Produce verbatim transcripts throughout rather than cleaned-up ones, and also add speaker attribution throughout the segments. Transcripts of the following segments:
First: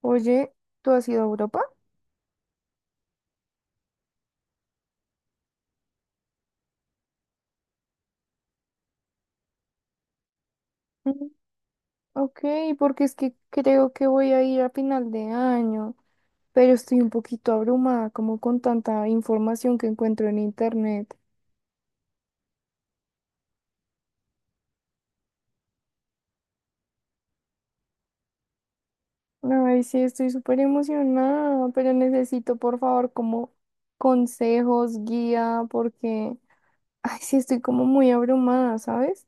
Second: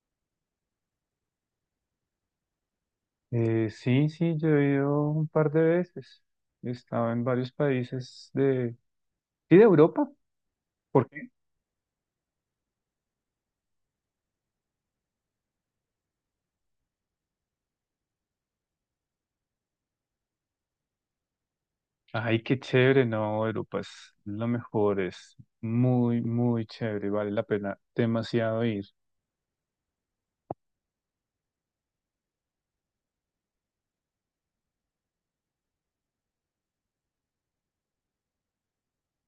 Speaker 1: Oye, ¿tú has ido a Europa?
Speaker 2: Eh, sí, sí, yo he ido un par de veces. He estado en varios países de... Sí, de Europa. ¿Por
Speaker 1: Mm.
Speaker 2: qué?
Speaker 1: Ok. Porque es que creo que voy a ir a final de año, pero estoy un poquito abrumada como con tanta información que encuentro en internet.
Speaker 2: Ay, qué chévere, no, Europa es lo mejor, es muy, muy chévere, vale la pena demasiado ir.
Speaker 1: Ay, sí, estoy súper emocionada, pero necesito por favor como consejos, guía, porque, ay, sí, estoy como muy abrumada, ¿sabes?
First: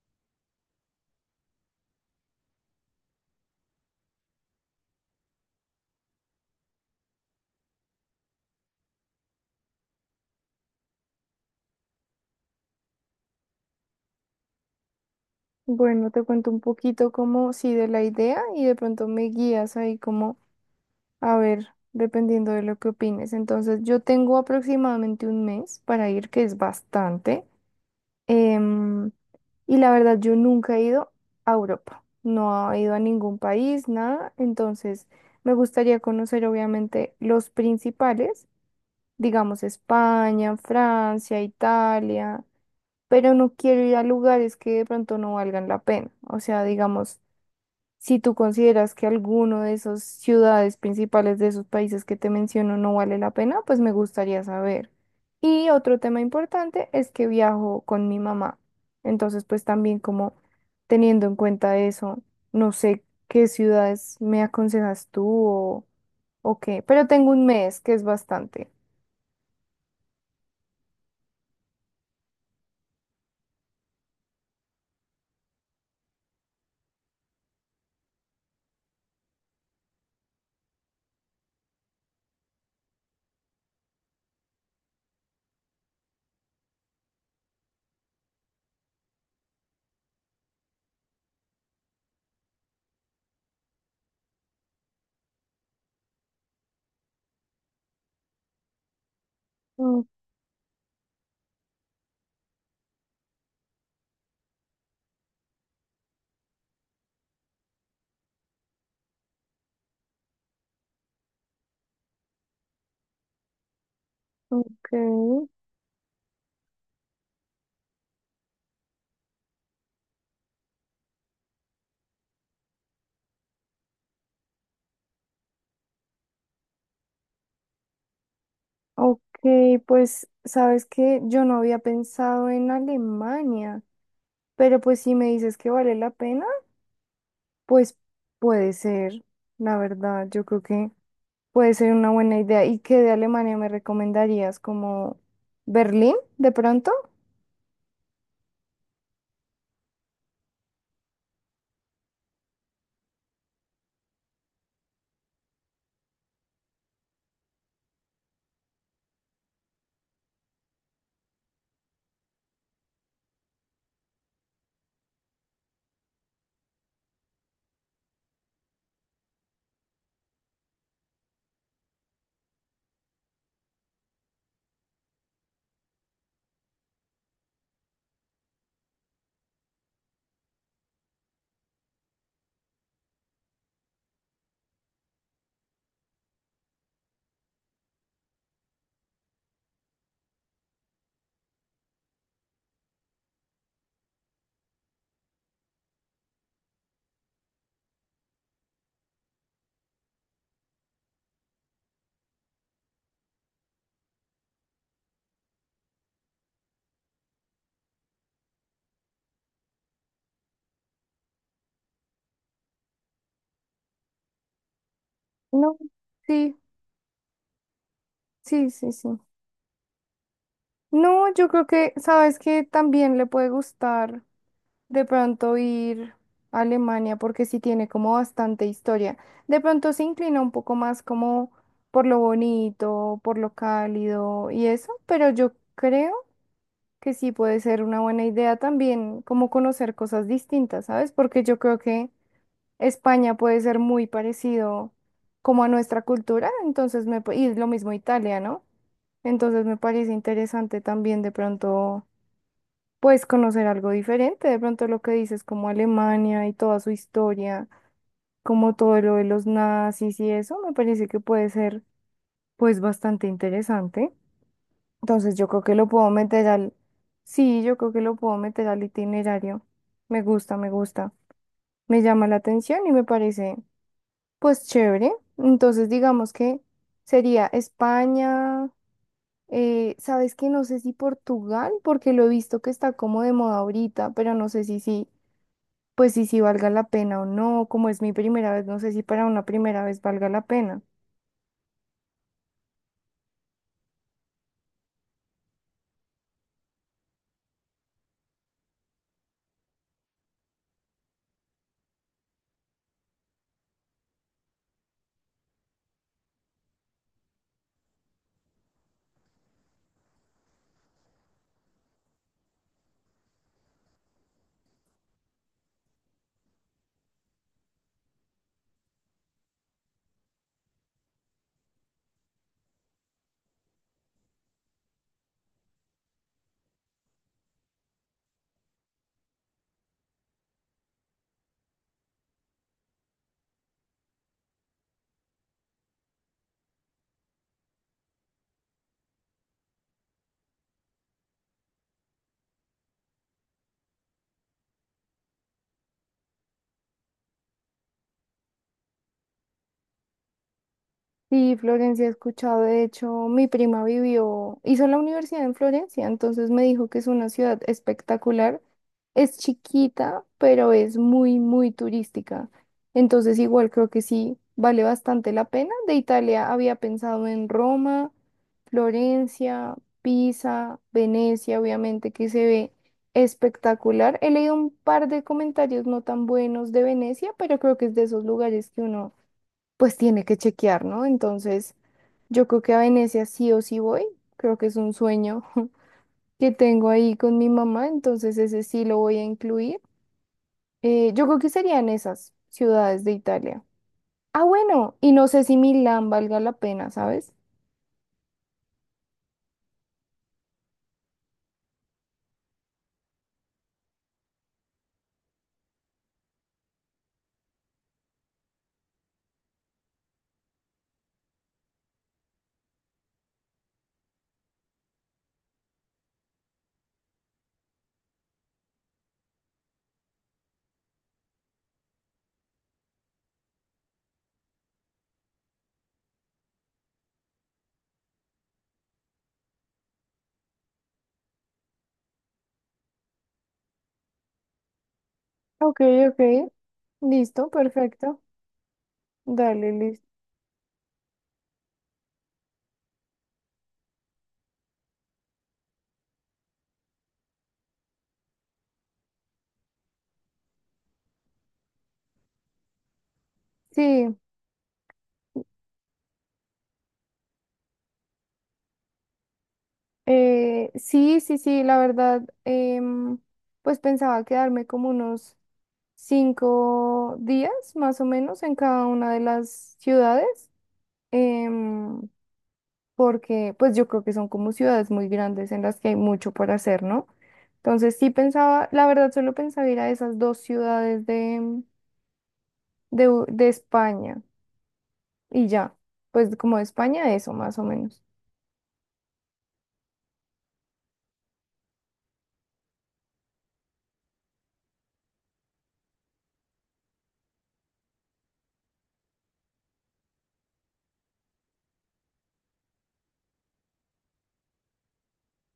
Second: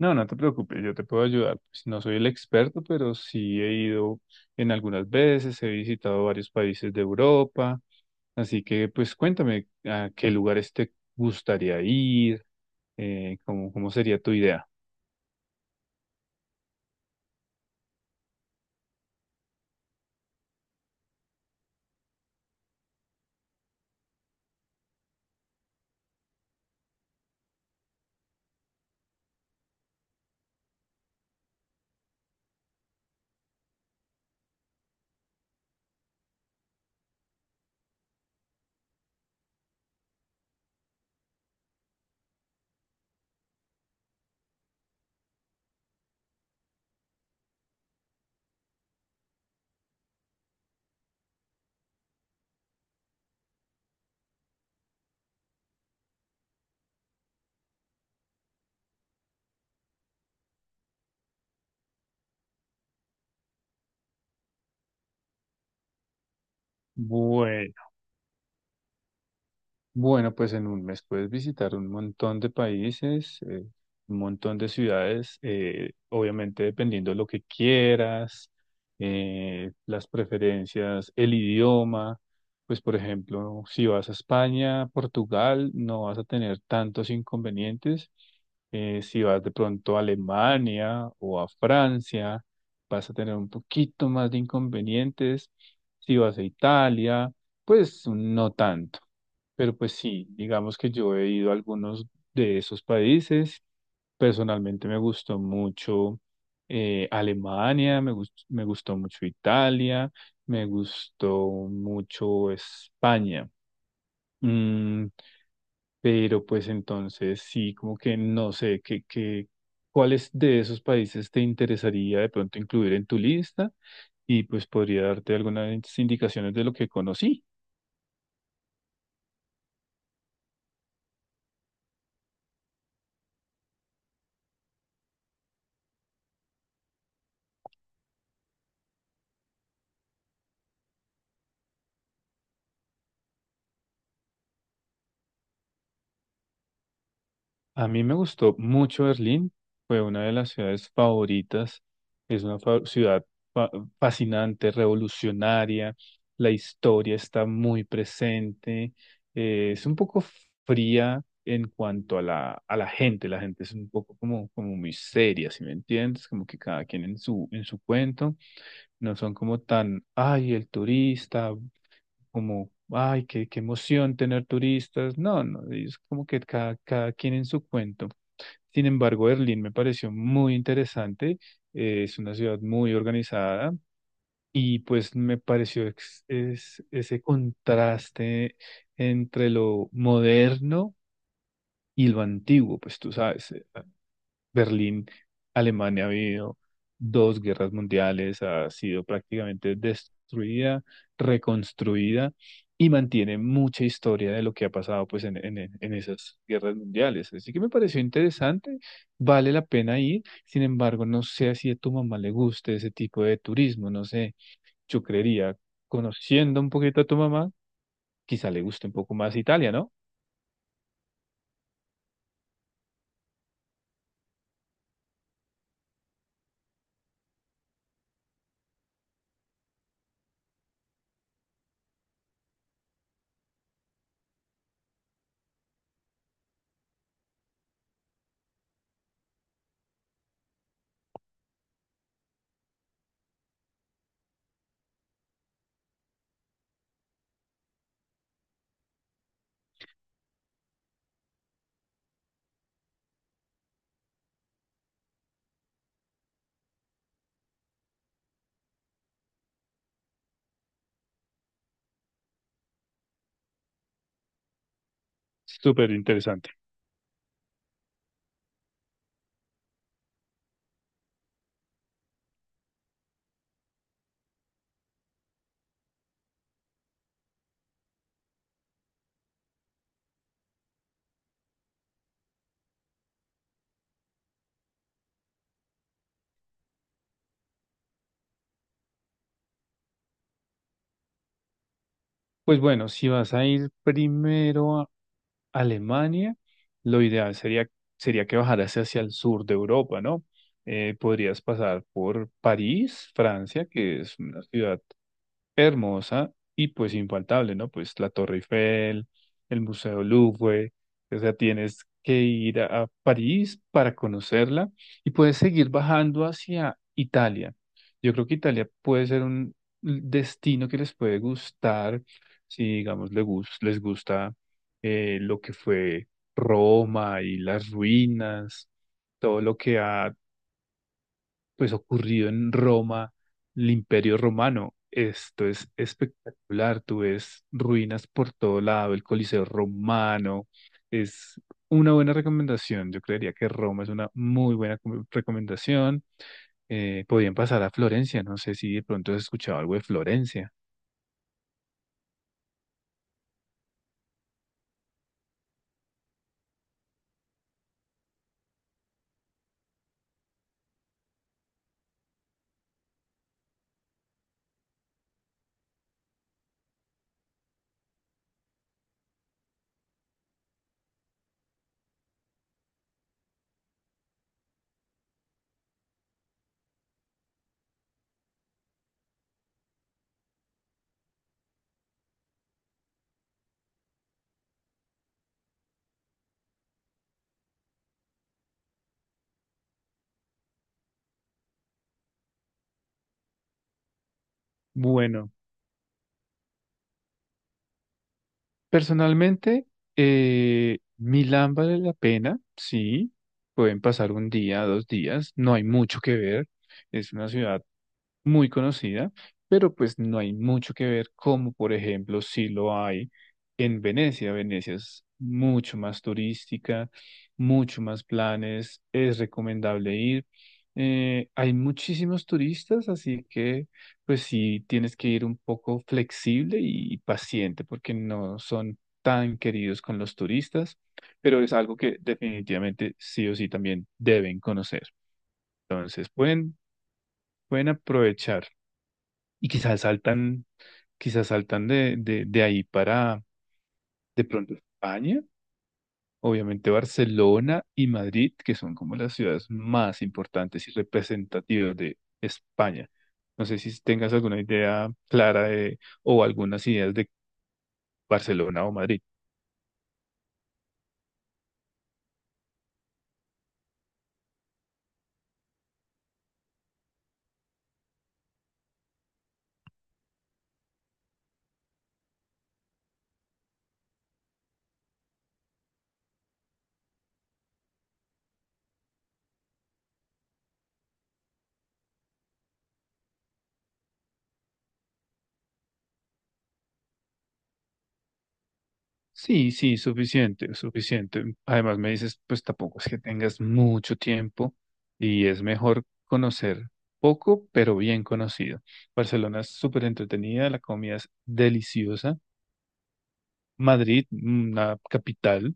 Speaker 2: No, no te preocupes, yo te puedo ayudar. Pues no soy el experto, pero sí he ido en algunas veces, he visitado varios países de Europa. Así que, pues cuéntame a qué lugares te gustaría ir, eh, cómo, cómo sería tu idea.
Speaker 1: Bueno, te cuento un poquito como, sí, de la idea y de pronto me guías ahí como... A ver, dependiendo de lo que opines. Entonces, yo tengo aproximadamente un mes para ir, que es bastante. Em, y la verdad, yo nunca he ido a Europa. No he ido a ningún país, nada. Entonces, me gustaría conocer, obviamente, los principales, digamos, España, Francia, Italia. Pero no quiero ir a lugares que de pronto no valgan la pena. O sea, digamos. Si tú consideras que alguno de esas ciudades principales de esos países que te menciono no vale la pena, pues me gustaría saber. Y otro tema importante es que viajo con mi mamá. Entonces, pues también como teniendo en cuenta eso, no sé qué ciudades me aconsejas tú o, o qué, pero tengo un
Speaker 2: Bueno.
Speaker 1: mes, que es bastante.
Speaker 2: Bueno, pues en un mes puedes visitar un montón de países, eh, un montón de ciudades, eh, obviamente dependiendo de lo que quieras, eh, las preferencias, el idioma. Pues por ejemplo, si vas a España, Portugal, no vas a tener tantos inconvenientes. Eh, si vas de pronto a Alemania o a Francia, vas a tener un poquito más de inconvenientes. Si vas a Italia, pues no tanto. Pero pues
Speaker 1: Mm.
Speaker 2: sí, digamos que yo he ido a algunos de esos países. Personalmente me gustó mucho eh, Alemania, me gust me gustó mucho Italia, me gustó mucho España.
Speaker 1: Ok.
Speaker 2: Mm, pero pues entonces sí, como que no sé, qué qué- ¿cuáles de esos países te interesaría de pronto incluir en tu lista? Y pues podría darte algunas indicaciones de lo que conocí.
Speaker 1: Ok, pues sabes que yo no había pensado en Alemania, pero pues si me dices que vale la pena. Pues puede ser, la verdad, yo creo que puede ser una buena idea. ¿Y qué de Alemania me recomendarías? ¿Como Berlín, de pronto?
Speaker 2: A mí me gustó mucho Berlín, fue una de las ciudades favoritas, es una fa- ciudad fa- fascinante, revolucionaria, la historia está muy presente, eh, es un poco fría en cuanto a la, a la gente, la gente es un poco como, como muy seria, ¿si me entiendes? Como que cada quien en su, en su cuento, no son como tan, ay, el turista, como, ay, qué, qué emoción tener turistas. No, no, es como que cada, cada quien en su cuento. Sin embargo, Berlín me pareció muy interesante. Eh, es una ciudad muy organizada y pues me pareció ex- es, ese contraste entre lo moderno y lo antiguo, pues tú sabes. Berlín, Alemania ha habido dos guerras mundiales, ha sido prácticamente destruida, reconstruida y mantiene mucha historia de lo que ha pasado pues en, en, en esas guerras mundiales. Así que me pareció interesante, vale la pena ir, sin embargo, no sé si a tu mamá le guste ese tipo de turismo, no sé, yo creería,
Speaker 1: No, sí,
Speaker 2: conociendo un poquito a tu mamá, quizá le
Speaker 1: sí,
Speaker 2: guste
Speaker 1: sí,
Speaker 2: un
Speaker 1: sí.
Speaker 2: poco más Italia, ¿no?
Speaker 1: No, yo creo que, sabes que también le puede gustar de pronto ir a Alemania porque sí tiene como bastante historia. De pronto se inclina un poco más como por lo bonito, por lo cálido y eso, pero yo creo que sí puede ser una buena idea también, como conocer cosas distintas, ¿sabes? Porque yo creo que España puede ser muy parecido como a nuestra cultura, entonces me, pa- y lo mismo Italia, ¿no? Entonces me parece interesante también de pronto, pues conocer algo diferente, de pronto lo que dices como Alemania y toda su historia, como todo lo de los nazis y eso, me parece que puede ser pues bastante interesante. Entonces yo creo que lo
Speaker 2: Súper
Speaker 1: puedo meter
Speaker 2: interesante.
Speaker 1: al... Sí, yo creo que lo puedo meter al itinerario. Me gusta, me gusta. Me llama la atención y me parece, pues, chévere. Entonces digamos que sería España, eh, ¿sabes qué? No sé si Portugal, porque lo he visto que está como de moda ahorita, pero no sé si sí, pues si sí valga la pena o no. Como es mi primera vez, no sé si para una primera vez valga la pena.
Speaker 2: Pues bueno, si vas a ir primero Alemania, lo ideal sería, sería que bajaras hacia el sur de Europa, ¿no? Eh, podrías pasar por París, Francia, que es una ciudad hermosa y pues infaltable, ¿no? Pues la Torre Eiffel, el Museo Louvre, o sea, tienes que ir a, a París para conocerla y puedes seguir bajando hacia Italia. Yo creo que Italia puede ser un destino que les puede gustar, si digamos le gus- les gusta eh, lo que fue Roma y las ruinas, todo lo que ha pues ocurrido en Roma, el Imperio Romano. Esto es espectacular, tú ves ruinas por todo lado, el Coliseo Romano, es una buena recomendación, yo creería que Roma es una muy buena com- recomendación. Eh, podrían pasar a Florencia, no sé si de pronto has escuchado algo de Florencia.
Speaker 1: Sí, Florencia, he escuchado. De hecho, mi prima vivió, hizo la universidad en Florencia, entonces me dijo que es una ciudad espectacular. Es chiquita, pero es muy, muy turística. Entonces, igual creo que sí, vale bastante la pena. De Italia había pensado en Roma, Florencia, Pisa, Venecia, obviamente que se ve espectacular. He leído un par de comentarios no tan buenos de Venecia, pero creo que es de esos lugares que uno pues tiene que chequear, ¿no? Entonces, yo creo que a Venecia sí o sí voy, creo que es un sueño que tengo ahí con mi mamá, entonces ese sí lo voy a incluir. Eh, yo creo que serían esas ciudades de Italia. Ah, bueno, y no
Speaker 2: Bueno,
Speaker 1: sé si Milán valga la pena, ¿sabes?
Speaker 2: personalmente, eh, Milán vale la pena, sí, pueden pasar un día, dos días, no hay mucho que ver, es una ciudad muy conocida, pero pues no hay mucho que ver como, por ejemplo, si lo hay en Venecia. Venecia es mucho más turística, mucho más planes, es recomendable ir. Eh, hay muchísimos turistas, así que pues sí tienes que ir un poco flexible y paciente porque no son tan queridos con los turistas, pero es algo que definitivamente sí o sí también deben conocer.
Speaker 1: Ok,
Speaker 2: Entonces
Speaker 1: ok,
Speaker 2: pueden,
Speaker 1: listo,
Speaker 2: pueden
Speaker 1: perfecto.
Speaker 2: aprovechar. Y
Speaker 1: Dale,
Speaker 2: quizás
Speaker 1: listo.
Speaker 2: saltan, quizás saltan de, de, de ahí para de pronto España, obviamente Barcelona y Madrid, que son como las ciudades más importantes y representativas de España. No sé si tengas
Speaker 1: Sí,
Speaker 2: alguna idea clara de, o algunas ideas de Barcelona o Madrid.
Speaker 1: eh, sí, sí, sí, la verdad, em, pues pensaba quedarme como unos cinco días más o menos en cada una de las ciudades, em, porque pues yo creo que son como ciudades muy grandes en las que hay mucho por hacer, ¿no? Entonces sí pensaba, la verdad solo pensaba ir a esas dos ciudades de, em, de, U- de España y ya, pues como de España eso más o menos.
Speaker 2: Sí, sí, suficiente, suficiente. Además, me dices, pues tampoco es que tengas mucho tiempo y es mejor conocer poco, pero bien conocido. Barcelona es súper entretenida, la comida es deliciosa. Madrid, una capital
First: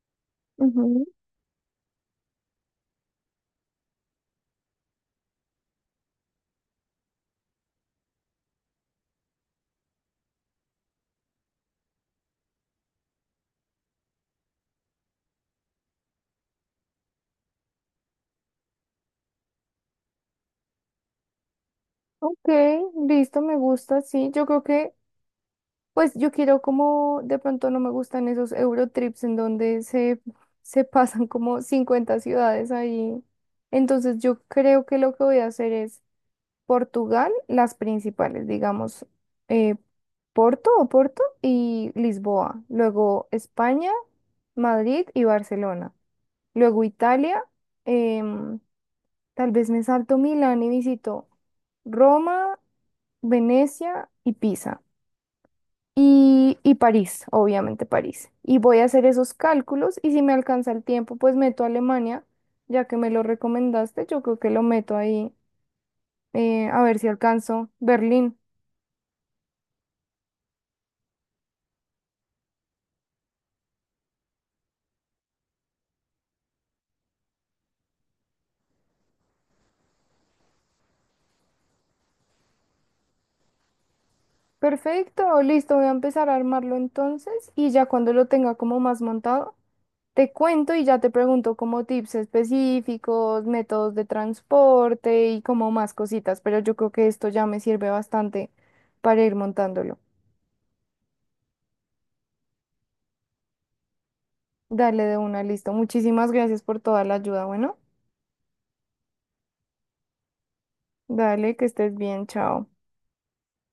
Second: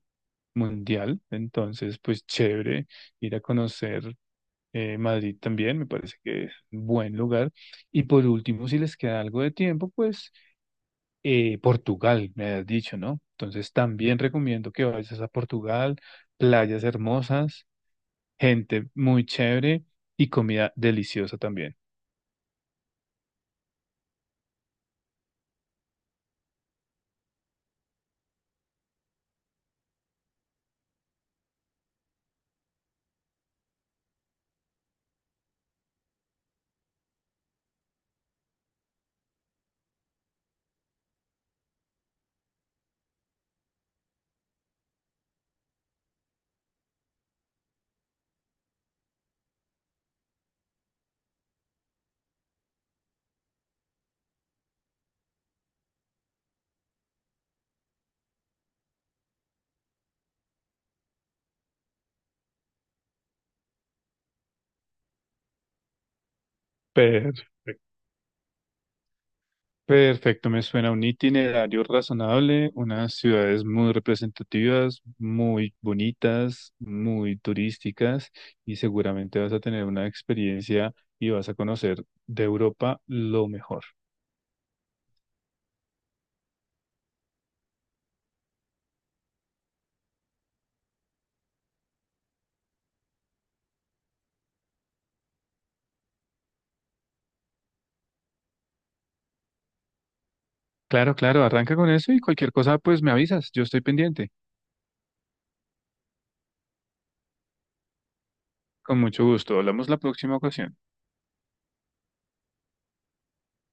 Speaker 1: Ujú.
Speaker 2: mundial, entonces, pues chévere ir a conocer eh, Madrid también, me parece que es un buen lugar. Y por último, si les queda algo de tiempo, pues eh, Portugal, me has dicho, ¿no? Entonces también recomiendo que vayas a Portugal, playas hermosas, gente muy chévere y comida deliciosa también.
Speaker 1: Ok, listo, me gusta, sí, yo creo que pues yo quiero como, de pronto no me gustan esos Eurotrips en donde se, se pasan como cincuenta ciudades ahí. Entonces yo creo que lo que voy a hacer es Portugal, las principales, digamos, eh, Porto o Porto y Lisboa. Luego España, Madrid y Barcelona. Luego Italia, em, tal vez me salto Milán y visito Roma, Venecia y Pisa y, y París, obviamente París. Y voy a hacer esos cálculos y si me alcanza el tiempo, pues meto a Alemania, ya que me lo recomendaste, yo creo que lo meto ahí, eh, a ver si
Speaker 2: Perfecto.
Speaker 1: alcanzo Berlín.
Speaker 2: Perfecto, me suena un itinerario razonable, unas ciudades muy representativas, muy bonitas, muy turísticas y seguramente vas a tener una experiencia y vas a conocer de Europa lo mejor.
Speaker 1: Perfecto, listo, voy a empezar a armarlo entonces y ya cuando lo tenga como más montado, te cuento y ya te pregunto como tips específicos, métodos de transporte y como más cositas, pero yo creo que esto ya me sirve bastante para ir montándolo.
Speaker 2: Claro, claro, arranca con eso y cualquier cosa pues me avisas, yo estoy pendiente.
Speaker 1: Dale de una, listo. Muchísimas gracias por toda la ayuda. Bueno,
Speaker 2: Con mucho gusto. Hablamos la próxima ocasión.
Speaker 1: dale, que estés bien, chao.